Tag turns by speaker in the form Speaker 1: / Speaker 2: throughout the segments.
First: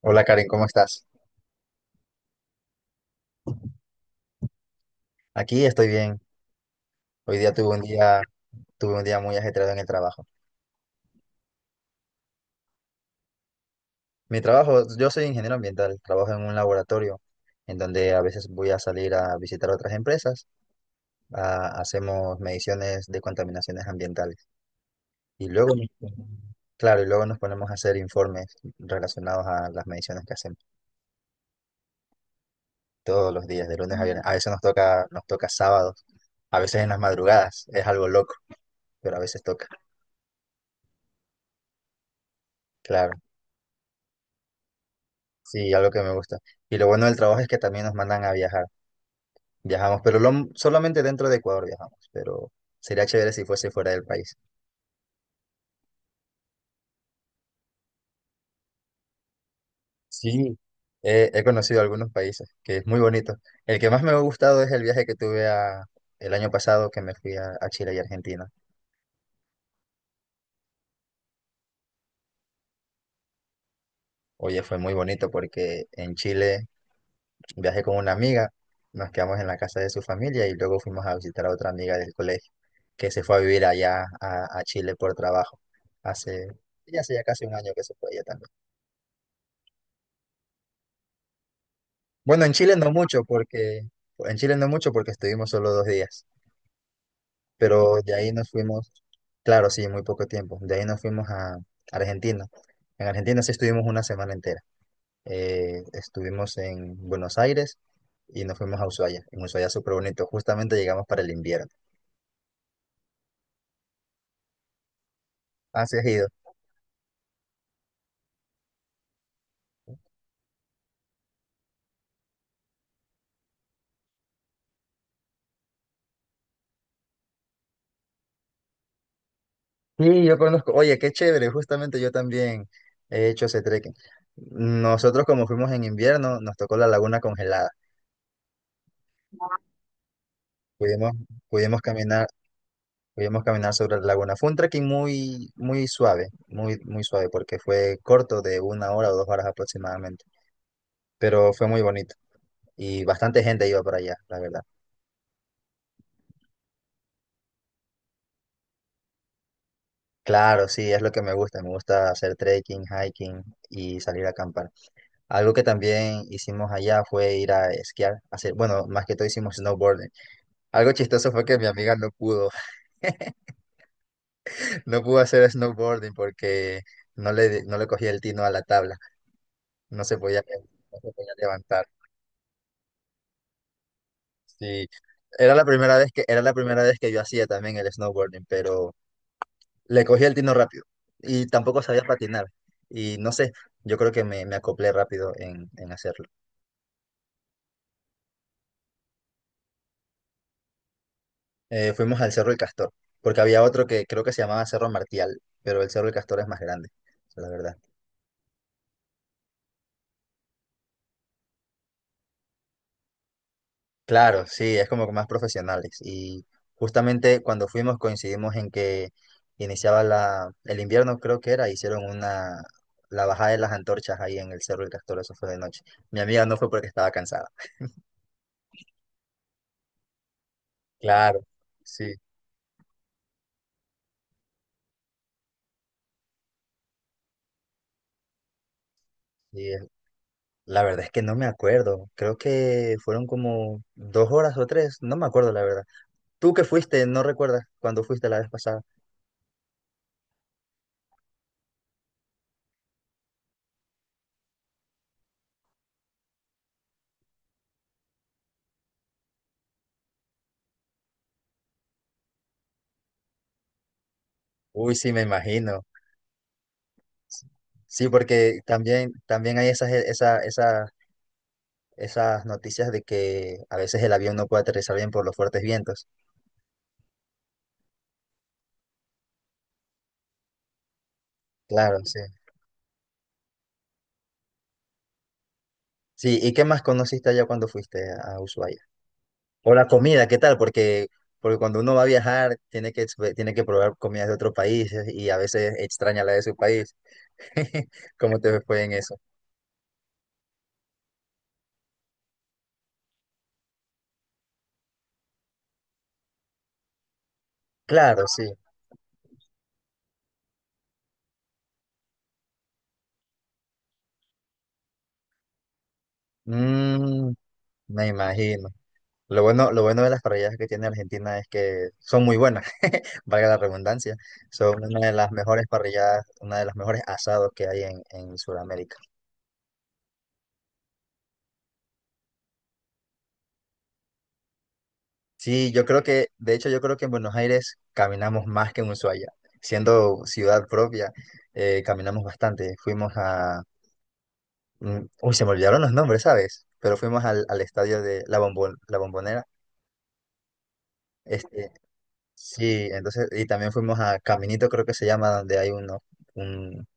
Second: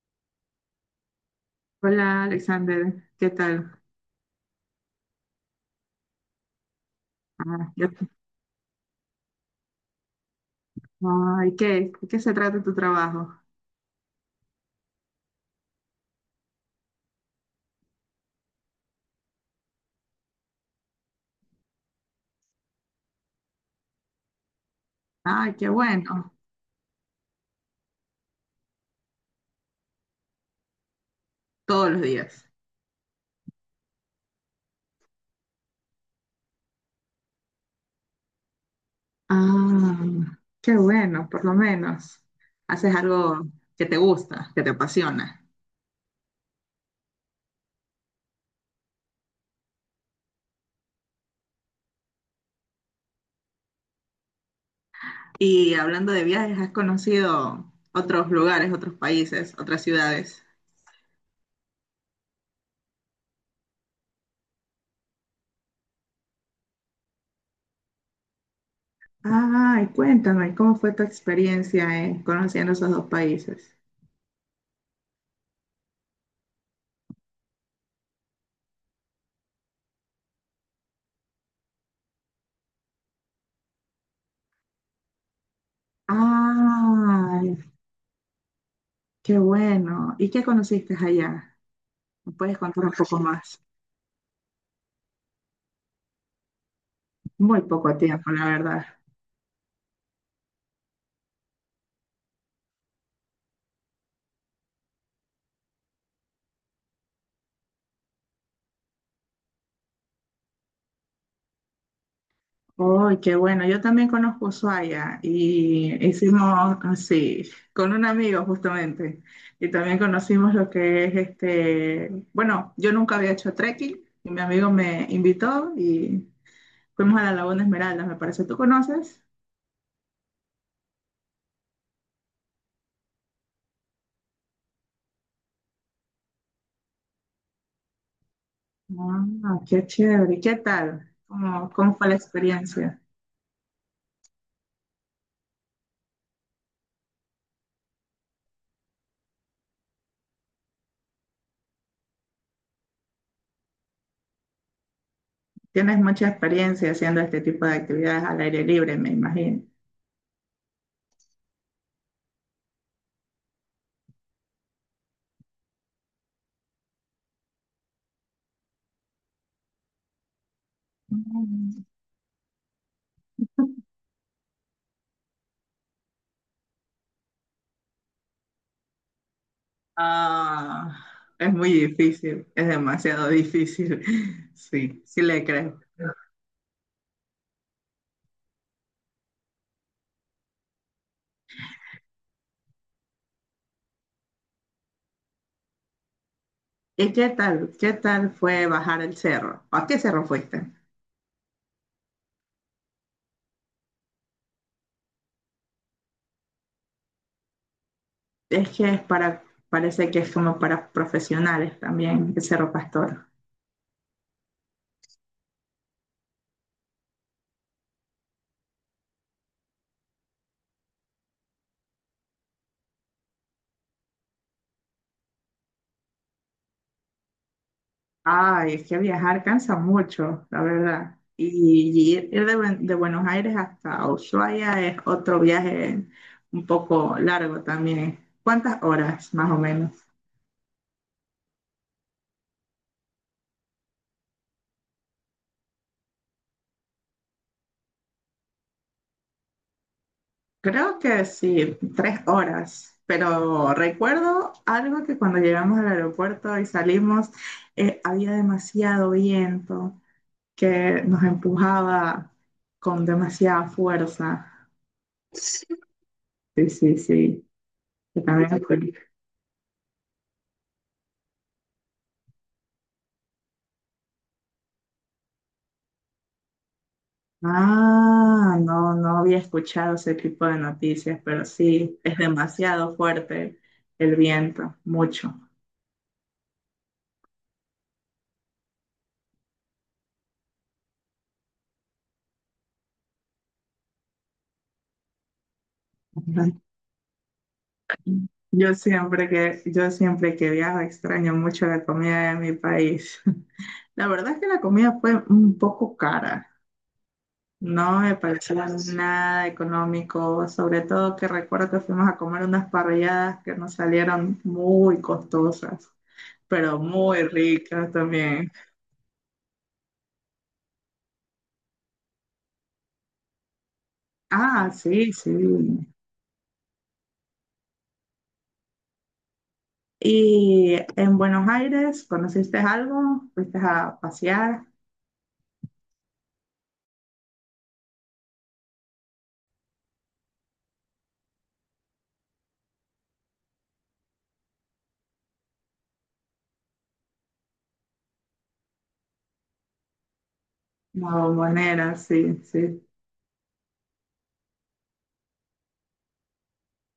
Speaker 1: Hola Karen, ¿cómo estás?
Speaker 2: Hola Alexander, ¿qué tal?
Speaker 1: Aquí estoy bien. Hoy día
Speaker 2: Ah, ya-
Speaker 1: tuve un día muy ajetreado en el trabajo.
Speaker 2: Ay, ¿qué? ¿De qué se trata tu trabajo?
Speaker 1: Mi trabajo, yo soy ingeniero ambiental, trabajo en un laboratorio en donde a veces voy a salir a visitar otras empresas. Hacemos mediciones de contaminaciones ambientales y
Speaker 2: Ay, qué bueno,
Speaker 1: claro, y luego nos ponemos a hacer informes relacionados a las mediciones que hacemos
Speaker 2: todos los días.
Speaker 1: todos los días, de lunes a viernes. A veces nos toca sábados, a veces en las madrugadas. Es algo loco, pero a veces toca,
Speaker 2: Ah, qué bueno, por lo menos. Haces
Speaker 1: claro.
Speaker 2: algo que te gusta, que te apasiona.
Speaker 1: Sí, algo que me gusta. Y lo bueno del trabajo es que también nos mandan a viajar. Viajamos, pero solamente dentro de Ecuador viajamos, pero sería chévere si fuese fuera del país.
Speaker 2: Y hablando de viajes, ¿has conocido otros lugares, otros países, otras ciudades?
Speaker 1: Sí, he conocido algunos países, que es muy bonito. El que más me ha gustado es el viaje que el año pasado que me fui a Chile y Argentina.
Speaker 2: Ay, cuéntame, ¿cómo fue tu experiencia conociendo esos dos países?
Speaker 1: Oye, fue muy bonito porque en Chile viajé con una amiga. Nos quedamos en la casa de su familia y luego fuimos a visitar a otra amiga del colegio que se fue a vivir allá a Chile por trabajo. Hace, ya hace ya casi
Speaker 2: Ay,
Speaker 1: un año que se fue ella también.
Speaker 2: qué bueno. ¿Y qué conociste allá? ¿Me
Speaker 1: Bueno,
Speaker 2: puedes contar un poco más?
Speaker 1: En Chile no mucho porque estuvimos solo 2 días,
Speaker 2: Muy
Speaker 1: pero
Speaker 2: poco
Speaker 1: de
Speaker 2: tiempo,
Speaker 1: ahí
Speaker 2: la
Speaker 1: nos
Speaker 2: verdad.
Speaker 1: fuimos, claro, sí, muy poco tiempo. De ahí nos fuimos a Argentina. En Argentina sí estuvimos una semana entera. Estuvimos en Buenos Aires y nos fuimos a Ushuaia. En Ushuaia súper bonito, justamente llegamos para el invierno.
Speaker 2: Uy, qué bueno. Yo también conozco Ushuaia y
Speaker 1: Así has ido.
Speaker 2: hicimos así, con un amigo justamente. Y también conocimos lo que es este, bueno, yo nunca había hecho trekking y mi amigo me invitó y fuimos a la Laguna Esmeralda, me parece. ¿Tú conoces?
Speaker 1: Sí, yo conozco. Oye, qué chévere. Justamente yo también he hecho ese trekking. Nosotros como fuimos en invierno, nos tocó la laguna congelada.
Speaker 2: Ah, qué chévere. ¿Y ¿Qué tal?
Speaker 1: Pudimos,
Speaker 2: ¿Cómo,
Speaker 1: pudimos
Speaker 2: cómo fue la
Speaker 1: caminar,
Speaker 2: experiencia?
Speaker 1: Pudimos caminar sobre la laguna. Fue un trekking muy, muy suave, porque fue corto de una hora o 2 horas aproximadamente. Pero fue muy bonito. Y bastante gente iba para allá, la verdad.
Speaker 2: Tienes mucha experiencia haciendo este tipo de actividades al aire libre, me imagino.
Speaker 1: Claro, sí, es lo que me gusta. Me gusta hacer trekking, hiking y salir a acampar. Algo que también hicimos allá fue ir a esquiar, hacer, bueno, más que todo hicimos snowboarding. Algo chistoso fue que mi amiga no pudo, no pudo hacer snowboarding porque no le cogía el tino a la tabla, no se podía,
Speaker 2: Ah,
Speaker 1: no se podía
Speaker 2: es muy
Speaker 1: levantar.
Speaker 2: difícil, es demasiado difícil.
Speaker 1: Sí,
Speaker 2: Sí, sí le creo.
Speaker 1: era la primera vez que yo hacía también el snowboarding, pero le cogí el tino rápido y tampoco sabía patinar. Y no sé, yo creo que me acoplé rápido en hacerlo.
Speaker 2: ¿Y qué tal? ¿Qué tal fue bajar el cerro? ¿A qué cerro fuiste?
Speaker 1: Fuimos al Cerro del Castor, porque había otro que creo que se llamaba Cerro Martial, pero el Cerro del Castor es más grande, la verdad.
Speaker 2: Es que es para, parece que es como para profesionales también, el Cerro Pastor.
Speaker 1: Claro, sí, es como que más profesionales. Y justamente cuando fuimos coincidimos en que iniciaba el invierno, creo que era. Hicieron la bajada de las antorchas ahí en el Cerro del Castor. Eso fue de noche. Mi amiga no fue porque estaba cansada.
Speaker 2: Ay, es que viajar cansa mucho, la verdad.
Speaker 1: Claro, sí.
Speaker 2: Y de Buenos Aires hasta Ushuaia es otro viaje un poco largo también. ¿Cuántas horas más o
Speaker 1: y es-
Speaker 2: menos?
Speaker 1: la verdad es que no me acuerdo, creo que fueron como 2 horas o 3, no me acuerdo la verdad. Tú que fuiste, no recuerdas cuando fuiste la vez pasada.
Speaker 2: Creo que sí, tres horas, pero recuerdo algo que cuando llegamos al aeropuerto y salimos, había demasiado viento que nos empujaba con demasiada fuerza.
Speaker 1: Uy, sí, me imagino.
Speaker 2: Sí, sí, sí.
Speaker 1: Sí,
Speaker 2: Que también
Speaker 1: porque
Speaker 2: escu-
Speaker 1: también, también hay esas, e, esa- esas noticias de que a veces el avión no puede aterrizar bien por los fuertes vientos.
Speaker 2: Ah, no, no había escuchado ese tipo de noticias, pero
Speaker 1: Claro,
Speaker 2: sí, es
Speaker 1: sí.
Speaker 2: demasiado fuerte el viento, mucho.
Speaker 1: Sí, ¿y qué más conociste allá cuando fuiste a Ushuaia? O la comida, ¿qué tal? Porque, porque cuando uno va a viajar, tiene que probar comidas de otros países y a veces extraña la de su país. ¿Cómo te fue en eso?
Speaker 2: Yo siempre que viajo extraño mucho la comida de mi país. La verdad es que la comida fue un poco cara, no me
Speaker 1: Claro, sí.
Speaker 2: pareció nada económico, sobre todo que recuerdo que fuimos a comer unas parrilladas que nos salieron muy costosas, pero muy
Speaker 1: Mm,
Speaker 2: ricas
Speaker 1: me
Speaker 2: también.
Speaker 1: imagino. Lo bueno de las parrilladas que tiene Argentina es que son muy buenas, valga la redundancia.
Speaker 2: Ah,
Speaker 1: Son una de
Speaker 2: sí,
Speaker 1: las
Speaker 2: sí.
Speaker 1: mejores parrilladas, una de las mejores asados que hay en Sudamérica.
Speaker 2: ¿Y en Buenos Aires conociste algo? ¿Fuiste a pasear?
Speaker 1: Sí, yo creo que, de hecho, yo creo que en Buenos Aires caminamos más que en Ushuaia. Siendo ciudad propia, caminamos bastante. Fuimos a... Uy, se me olvidaron los nombres, ¿sabes? Pero fuimos al estadio de La Bombonera.
Speaker 2: La
Speaker 1: Este,
Speaker 2: Bombonera, sí, sí.
Speaker 1: sí, entonces, y también fuimos a Caminito, creo que se llama, donde hay uno, un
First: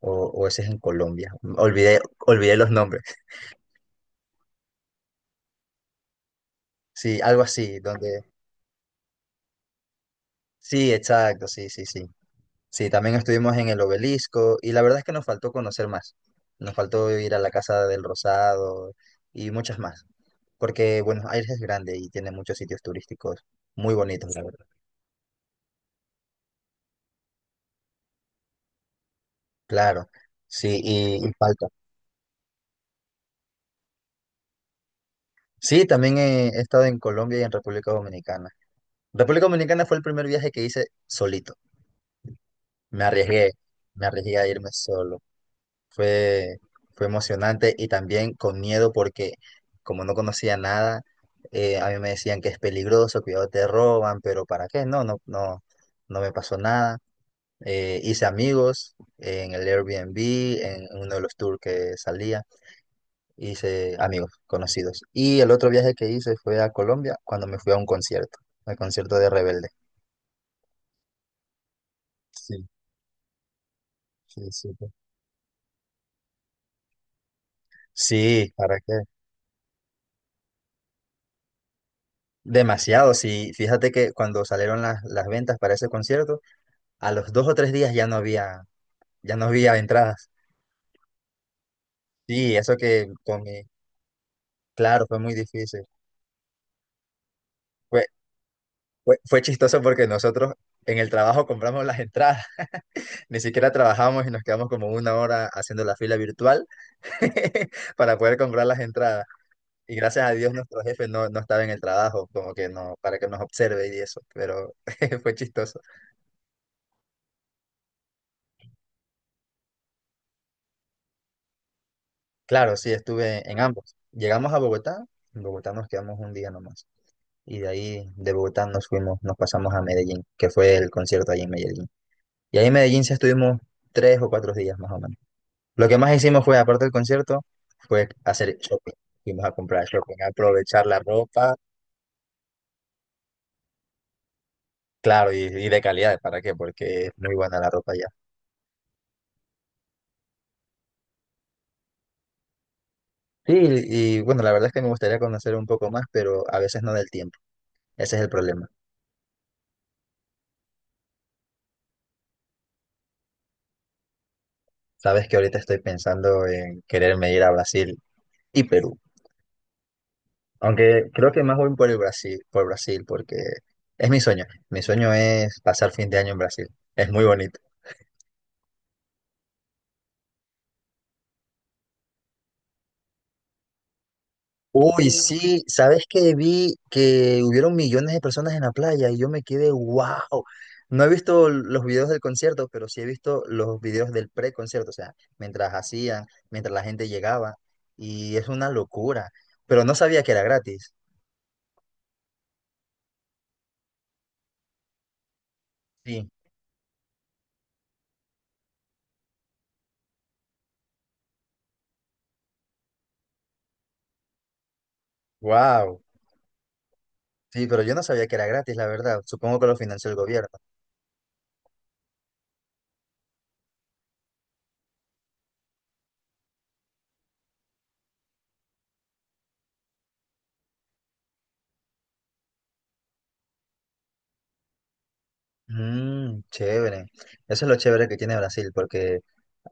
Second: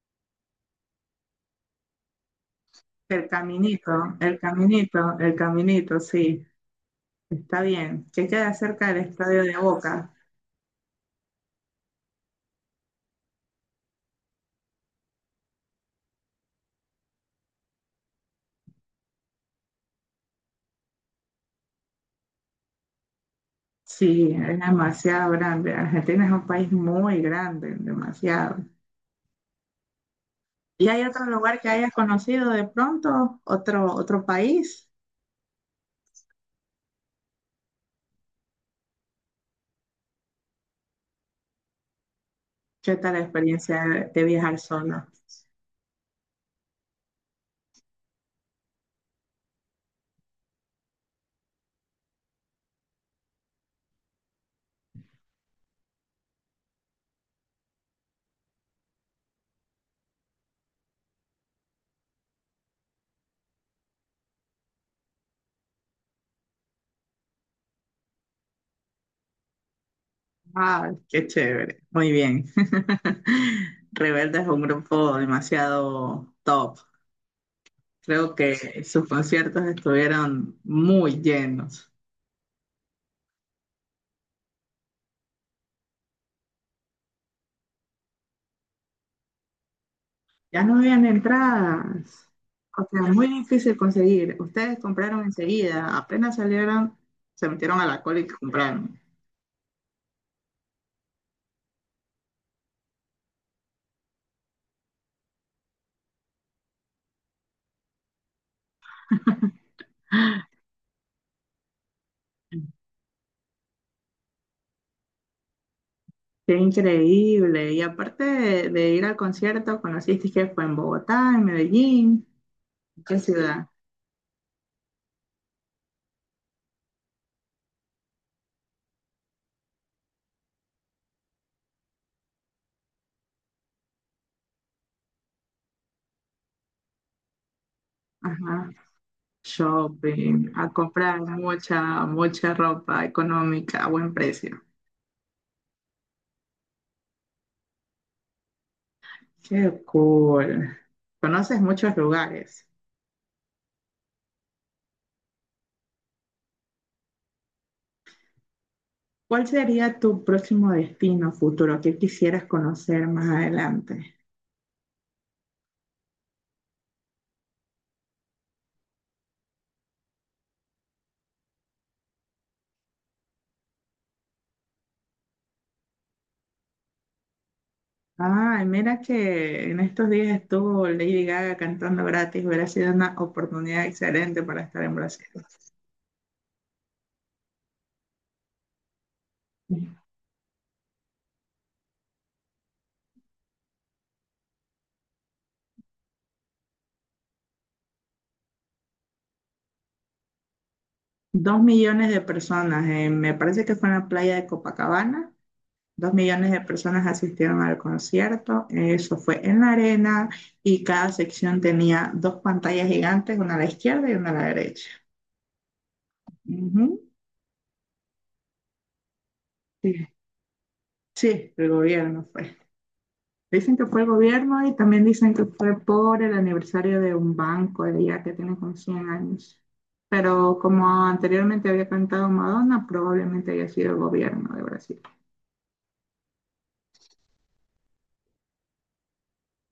Speaker 1: o ese es en Colombia. Olvidé los nombres.
Speaker 2: El caminito, el caminito, sí.
Speaker 1: Sí, algo
Speaker 2: Está
Speaker 1: así,
Speaker 2: bien.
Speaker 1: donde...
Speaker 2: Que queda cerca del estadio de Boca.
Speaker 1: Sí, exacto, sí, sí, sí. Sí, también estuvimos en el obelisco y la verdad es que nos faltó conocer más. Nos faltó ir a la Casa del Rosado y muchas más. Porque Buenos Aires es grande y tiene muchos sitios turísticos muy
Speaker 2: Sí,
Speaker 1: bonitos, la
Speaker 2: es
Speaker 1: verdad.
Speaker 2: demasiado grande. Argentina es un país muy grande, demasiado.
Speaker 1: Claro, sí,
Speaker 2: ¿Y hay otro
Speaker 1: y
Speaker 2: lugar
Speaker 1: falta.
Speaker 2: que hayas conocido de pronto? ¿Otro, otro país?
Speaker 1: Sí, también he estado en Colombia y en República Dominicana. República Dominicana fue el primer viaje que hice solito.
Speaker 2: ¿Qué
Speaker 1: Me
Speaker 2: tal la
Speaker 1: arriesgué,
Speaker 2: experiencia
Speaker 1: Me
Speaker 2: de
Speaker 1: arriesgué a
Speaker 2: viajar
Speaker 1: irme
Speaker 2: solo?
Speaker 1: solo. Fue, Fue emocionante y también con miedo porque como no conocía nada, a mí me decían que es peligroso, cuidado te roban, pero ¿para qué? No, no, no, no me pasó nada. Hice amigos en el Airbnb, en uno de los tours que salía, hice amigos conocidos. Y el otro viaje que hice fue a Colombia cuando me fui a un concierto, al concierto de Rebelde.
Speaker 2: Ah, qué chévere. Muy bien.
Speaker 1: Sí,
Speaker 2: Rebelde es
Speaker 1: sí,
Speaker 2: un
Speaker 1: súper.
Speaker 2: grupo demasiado top. Creo
Speaker 1: Sí, ¿para
Speaker 2: que
Speaker 1: qué?
Speaker 2: sus conciertos estuvieron muy llenos.
Speaker 1: Demasiado, sí. Fíjate que cuando salieron las ventas para ese concierto, a los 2 o 3 días ya no había entradas.
Speaker 2: Ya no habían entradas.
Speaker 1: Sí, eso
Speaker 2: O sea,
Speaker 1: que
Speaker 2: muy
Speaker 1: con mi,
Speaker 2: difícil conseguir. Ustedes
Speaker 1: Claro, fue
Speaker 2: compraron
Speaker 1: muy difícil.
Speaker 2: enseguida. Apenas salieron, se metieron a la
Speaker 1: Fue,
Speaker 2: cola y compraron.
Speaker 1: Fue chistoso porque nosotros en el trabajo compramos las entradas, ni siquiera trabajamos y nos quedamos como una hora haciendo la fila virtual para poder comprar las entradas. Y gracias a Dios nuestro jefe no estaba en el trabajo, como que no, para que nos observe y eso, pero fue chistoso.
Speaker 2: Qué increíble. Y aparte de ir al concierto, conociste. ¿Que fue en Bogotá, en Medellín?
Speaker 1: Claro, sí,
Speaker 2: ¿Qué
Speaker 1: estuve en
Speaker 2: ciudad?
Speaker 1: ambos. Llegamos a Bogotá. En Bogotá nos quedamos un día nomás. Y de ahí, de Bogotá, nos pasamos a Medellín, que fue el concierto allí en Medellín. Y ahí en Medellín sí estuvimos 3 o 4 días más o menos. Lo que más hicimos fue, aparte del concierto, fue hacer
Speaker 2: Ajá.
Speaker 1: shopping. Fuimos a comprar shopping, a
Speaker 2: Shopping. A
Speaker 1: aprovechar la
Speaker 2: comprar
Speaker 1: ropa,
Speaker 2: mucha ropa económica a buen precio.
Speaker 1: claro, y de calidad, ¿para qué? Porque es muy buena la ropa allá.
Speaker 2: Qué cool. Conoces muchos lugares.
Speaker 1: Sí, y bueno, la verdad es que me gustaría conocer un poco más, pero a veces no del tiempo. Ese es el problema.
Speaker 2: ¿Cuál sería tu próximo destino futuro? ¿Qué quisieras conocer más adelante?
Speaker 1: Sabes que ahorita estoy pensando en quererme ir a Brasil y Perú. Aunque creo que más voy por Brasil, porque es mi sueño. Mi sueño es pasar fin de año en Brasil. Es muy bonito.
Speaker 2: Ay, mira que en estos días estuvo Lady Gaga cantando gratis. Hubiera sido una oportunidad excelente para estar en
Speaker 1: Uy,
Speaker 2: Brasil.
Speaker 1: sí, ¿sabes que vi que hubieron millones de personas en la playa? Y yo me quedé, wow. No he visto los videos del concierto, pero sí he visto los videos del pre-concierto, o sea, mientras hacían, mientras la gente llegaba. Y es una locura. Pero no sabía que era gratis.
Speaker 2: Dos millones de personas, me parece que fue en la playa de Copacabana. Dos
Speaker 1: Sí,
Speaker 2: millones de personas asistieron al concierto. Eso fue en la arena y cada sección tenía dos pantallas gigantes, una a la izquierda y una a la derecha.
Speaker 1: wow.
Speaker 2: Ujú.
Speaker 1: Sí, pero yo no sabía que era gratis, la verdad. Supongo que lo financió
Speaker 2: Sí,
Speaker 1: el gobierno.
Speaker 2: sí, el gobierno fue. Dicen que fue el gobierno, y también dicen que fue por el aniversario de un banco de allá que tiene como 100 años. Pero como anteriormente había cantado Madonna, probablemente haya sido el gobierno de Brasil.
Speaker 1: Mm, chévere. Eso es lo chévere que tiene Brasil, porque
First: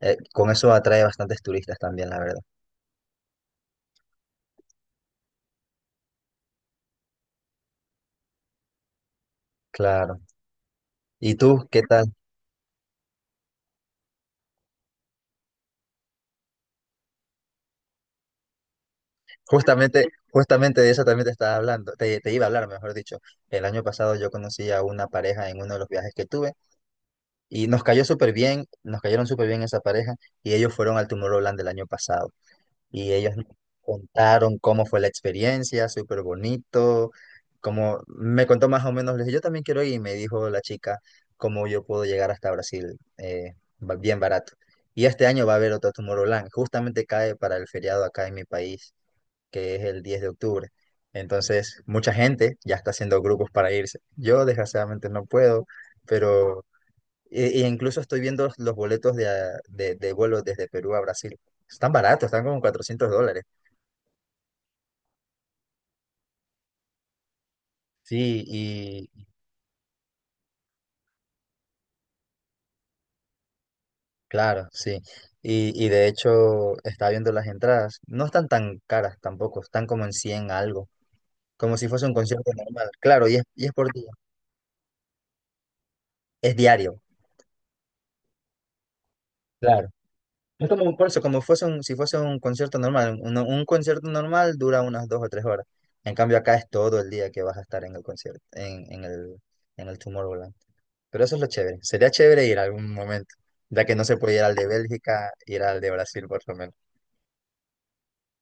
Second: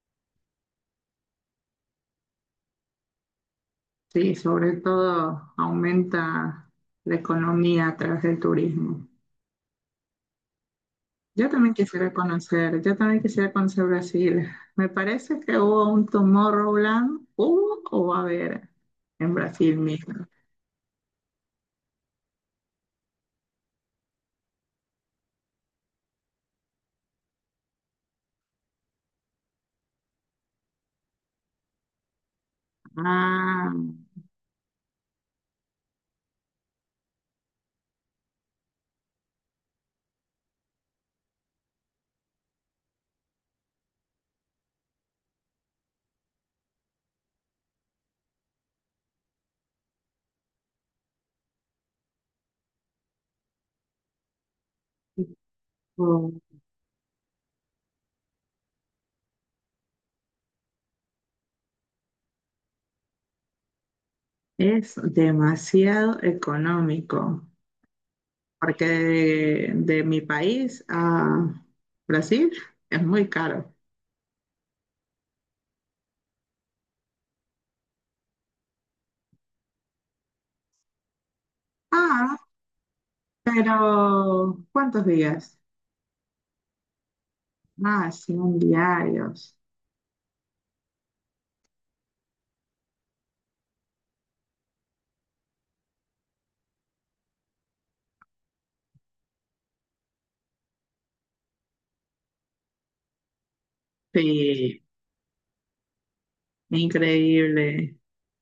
Speaker 1: con eso atrae bastantes turistas también, la verdad.
Speaker 2: Sí, sobre todo aumenta la economía a través del turismo.
Speaker 1: Claro. ¿Y tú qué tal?
Speaker 2: Yo también quisiera conocer Brasil. Me parece que hubo un Tomorrowland, hubo o va a haber en Brasil
Speaker 1: Justamente,
Speaker 2: mismo.
Speaker 1: justamente de eso también te estaba hablando, te iba a hablar, mejor dicho. El año pasado yo conocí a una pareja en uno de los viajes que tuve y nos cayó súper bien, nos cayeron súper bien esa pareja, y ellos fueron al Tomorrowland del año pasado. Y ellos me
Speaker 2: Ah,
Speaker 1: contaron cómo fue la experiencia, súper bonito. Como me contó más o menos, le dije, yo también quiero ir, y me dijo la chica cómo yo puedo llegar hasta Brasil, bien barato. Y este año va a haber otro Tomorrowland, justamente cae para el feriado acá en mi país, que es el 10 de octubre. Entonces, mucha gente ya está haciendo grupos para irse. Yo, desgraciadamente, no puedo, pero... e incluso estoy viendo los boletos de vuelo desde Perú a Brasil. Están baratos, están como $400.
Speaker 2: es demasiado económico,
Speaker 1: Sí,
Speaker 2: porque
Speaker 1: y
Speaker 2: de mi país a Brasil es muy caro.
Speaker 1: claro, sí. Y de hecho, estaba viendo las entradas. No están tan caras tampoco, están como en 100 algo, como si fuese un
Speaker 2: Ah,
Speaker 1: concierto normal. Claro, y es por día,
Speaker 2: pero ¿cuántos días?
Speaker 1: es diario,
Speaker 2: Ah, 100 diarios.
Speaker 1: claro. Es como un por eso, como fuese un, si fuese un concierto normal. Un concierto normal dura unas 2 o 3 horas. En cambio, acá es todo el día que vas a estar en el concierto, en el Tomorrowland. Pero eso es lo chévere. Sería chévere ir a algún momento, ya que no se puede ir al de
Speaker 2: Sí,
Speaker 1: Bélgica, ir al de Brasil por lo menos.
Speaker 2: increíble.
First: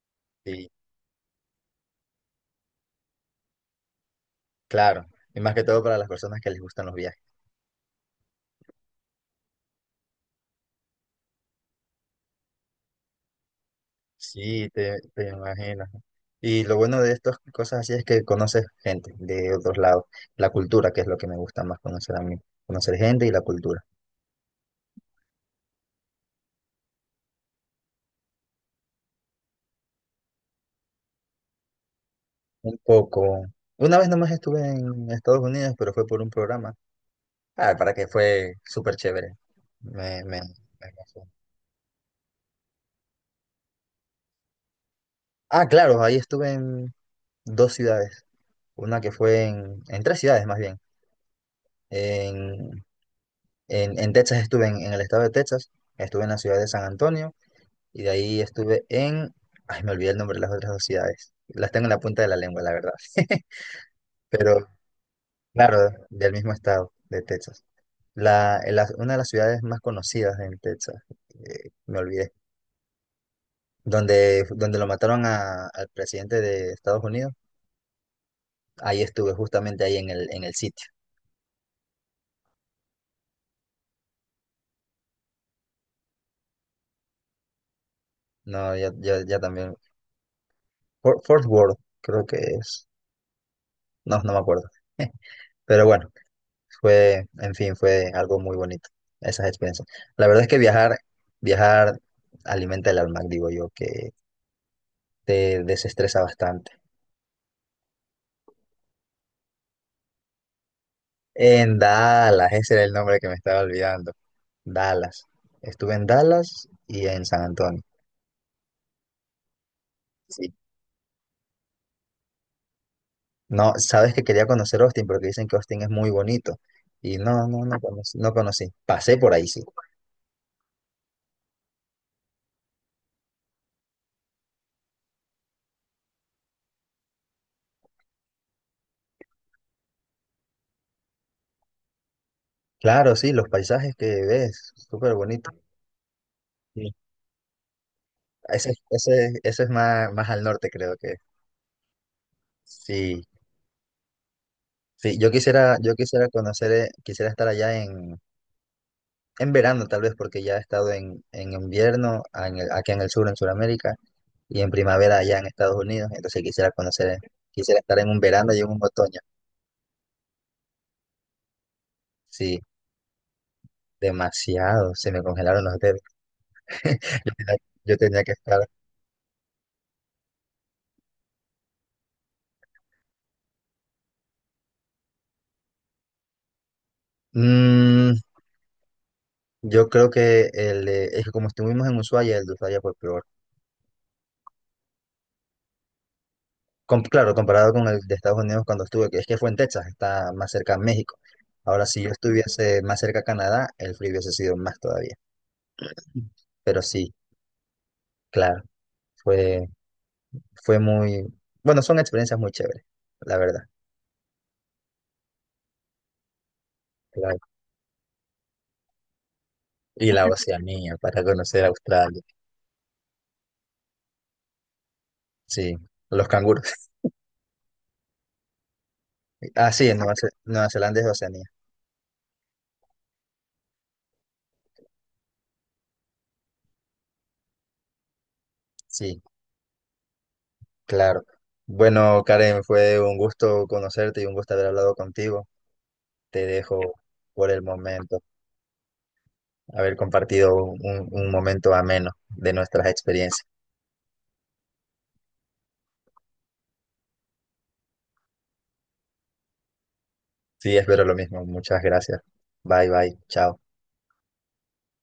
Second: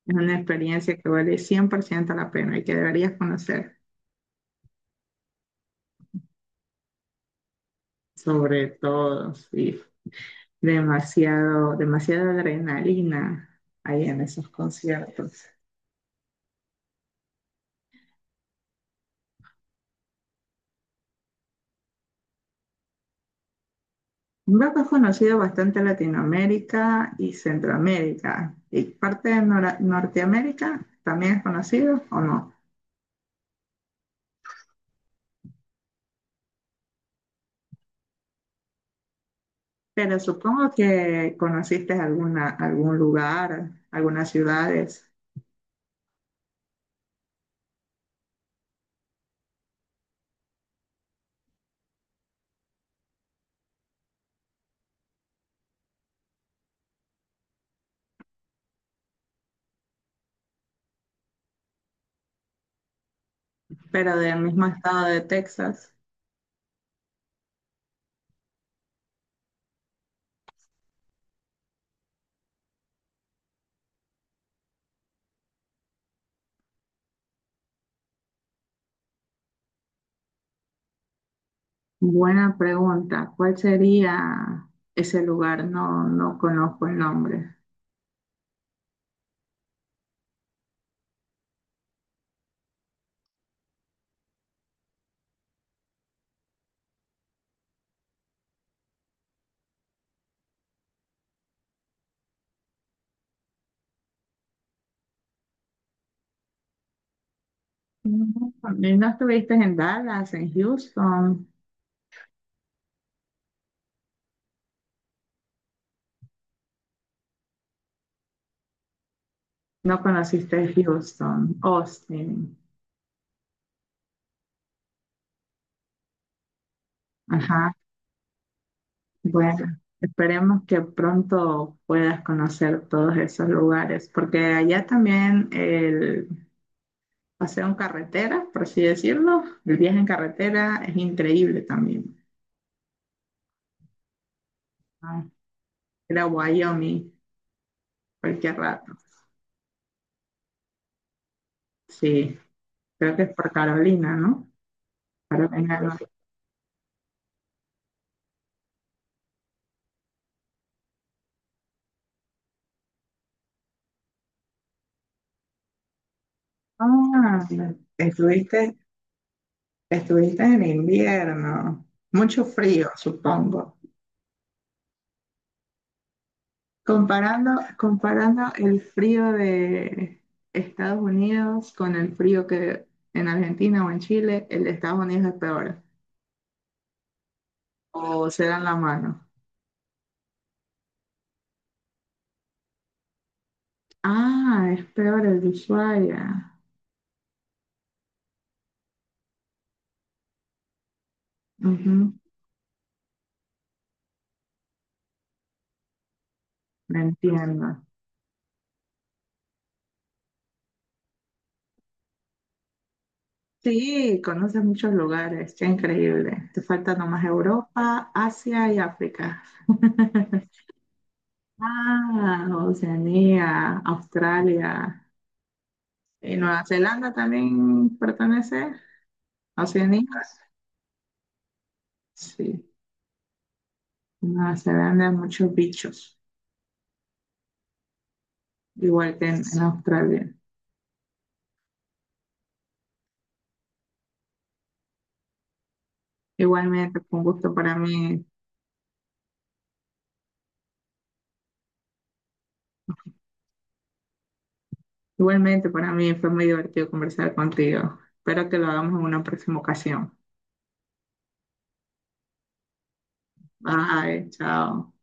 Speaker 2: Es una experiencia que vale 100% la pena y que deberías conocer.
Speaker 1: Claro, y más que todo para las personas que les gustan los viajes.
Speaker 2: Sobre todo, sí. Demasiado, demasiada adrenalina ahí en esos
Speaker 1: Sí, te
Speaker 2: conciertos.
Speaker 1: imagino. Y lo bueno de estas cosas así es que conoces gente de otros lados, la cultura, que es lo que me gusta más conocer a mí, conocer gente y la cultura.
Speaker 2: Veo que es conocido bastante en Latinoamérica y Centroamérica. Y parte de Norteamérica también, ¿es conocido o no?
Speaker 1: Un poco. Una vez nomás estuve en Estados Unidos, pero fue por un programa. Ah, para que fue súper chévere.
Speaker 2: Pero
Speaker 1: Me, me,
Speaker 2: supongo
Speaker 1: Me pasó.
Speaker 2: que conociste alguna, algún lugar, algunas ciudades,
Speaker 1: Ah, claro, ahí estuve en 2 ciudades. Una que fue en 3 ciudades más bien. En en Texas estuve en el estado de Texas, estuve en la ciudad de San Antonio y de ahí estuve en... Ay, me olvidé el nombre de las otras 2 ciudades. Las tengo en la punta de la lengua, la verdad.
Speaker 2: pero del
Speaker 1: Pero
Speaker 2: mismo estado de
Speaker 1: claro,
Speaker 2: Texas.
Speaker 1: del mismo estado de Texas. Una de las ciudades más conocidas en Texas, me olvidé, donde, donde lo mataron al presidente de Estados Unidos, ahí estuve, justamente ahí en el sitio.
Speaker 2: Buena pregunta. ¿Cuál sería ese lugar? No, no conozco el nombre.
Speaker 1: No, ya, ya, ya también. Fort Worth, creo que es. No, no me acuerdo. Pero bueno. Fue, en fin, fue algo muy bonito, esas experiencias. La verdad es que viajar alimenta el alma, digo yo, que te desestresa bastante.
Speaker 2: Mm, ¿y no estuviste en Dallas, en Houston?
Speaker 1: En Dallas, ese era el nombre que me estaba olvidando. Dallas. Estuve en Dallas y en San Antonio.
Speaker 2: No
Speaker 1: Sí.
Speaker 2: conociste Houston, Austin.
Speaker 1: No, sabes que quería conocer Austin porque dicen que Austin es muy bonito. Y no, no,
Speaker 2: Ajá.
Speaker 1: no conocí, no conocí. Pasé por ahí, sí.
Speaker 2: Bueno, esperemos que pronto puedas conocer todos esos lugares, porque allá también el paseo en carretera, por así decirlo, el viaje en carretera es increíble también.
Speaker 1: Claro, sí, los paisajes que ves, súper
Speaker 2: Ah,
Speaker 1: bonito.
Speaker 2: era
Speaker 1: Sí.
Speaker 2: Wyoming, cualquier rato.
Speaker 1: Ese es más, más al norte, creo que.
Speaker 2: Sí, creo que
Speaker 1: Sí,
Speaker 2: es por Carolina, ¿no?
Speaker 1: sí, yo quisiera,
Speaker 2: Carolina.
Speaker 1: conocer, quisiera estar allá en, verano tal vez, porque ya he estado en, invierno aquí en el sur, en Sudamérica, y en primavera allá en Estados Unidos, entonces quisiera conocer,
Speaker 2: Ah,
Speaker 1: quisiera estar en un verano y en
Speaker 2: estuviste,
Speaker 1: un otoño.
Speaker 2: estuviste en invierno. Mucho
Speaker 1: Sí,
Speaker 2: frío, supongo.
Speaker 1: demasiado, se me congelaron los dedos. Yo tenía,
Speaker 2: Comparando,
Speaker 1: yo tenía que
Speaker 2: comparando
Speaker 1: estar.
Speaker 2: el frío de Estados Unidos con el frío que en Argentina o en Chile, el de Estados Unidos es peor.
Speaker 1: Mm,
Speaker 2: O se dan la mano.
Speaker 1: yo creo que es que como estuvimos en Ushuaia, el de Ushuaia fue peor.
Speaker 2: Ah, es peor el de Ushuaia.
Speaker 1: Claro, comparado con el de Estados Unidos cuando estuve, que es que fue en Texas, está más cerca a México. Ahora, si yo
Speaker 2: Ujú,
Speaker 1: estuviese más cerca a Canadá, el frío hubiese sido más todavía. Pero
Speaker 2: me
Speaker 1: sí,
Speaker 2: entiendo.
Speaker 1: claro, fue, fue muy, bueno, son experiencias muy chéveres, la verdad.
Speaker 2: Sí, conoces muchos lugares, qué increíble. Te falta nomás
Speaker 1: Claro.
Speaker 2: Europa, Asia y África.
Speaker 1: Y la Oceanía, para conocer Australia,
Speaker 2: Ah, Oceanía, Australia
Speaker 1: sí, los
Speaker 2: y Nueva
Speaker 1: canguros.
Speaker 2: Zelanda también pertenece a
Speaker 1: Ah, sí, en
Speaker 2: Oceanía.
Speaker 1: Nueva, Nueva Zelanda es Oceanía,
Speaker 2: Sí, en Nueva Zelanda hay muchos bichos, igual
Speaker 1: sí,
Speaker 2: que en Australia.
Speaker 1: claro. Bueno, Karen, fue un gusto conocerte y un gusto haber hablado contigo. Te dejo
Speaker 2: Igualmente, fue un
Speaker 1: por
Speaker 2: gusto
Speaker 1: el
Speaker 2: para
Speaker 1: momento.
Speaker 2: mí.
Speaker 1: Haber compartido un momento ameno de nuestras experiencias.
Speaker 2: Igualmente, para mí fue muy divertido conversar contigo. Espero que lo hagamos en una próxima ocasión.
Speaker 1: Sí, espero lo mismo. Muchas gracias. Bye, bye. Chao.
Speaker 2: Bye, chao.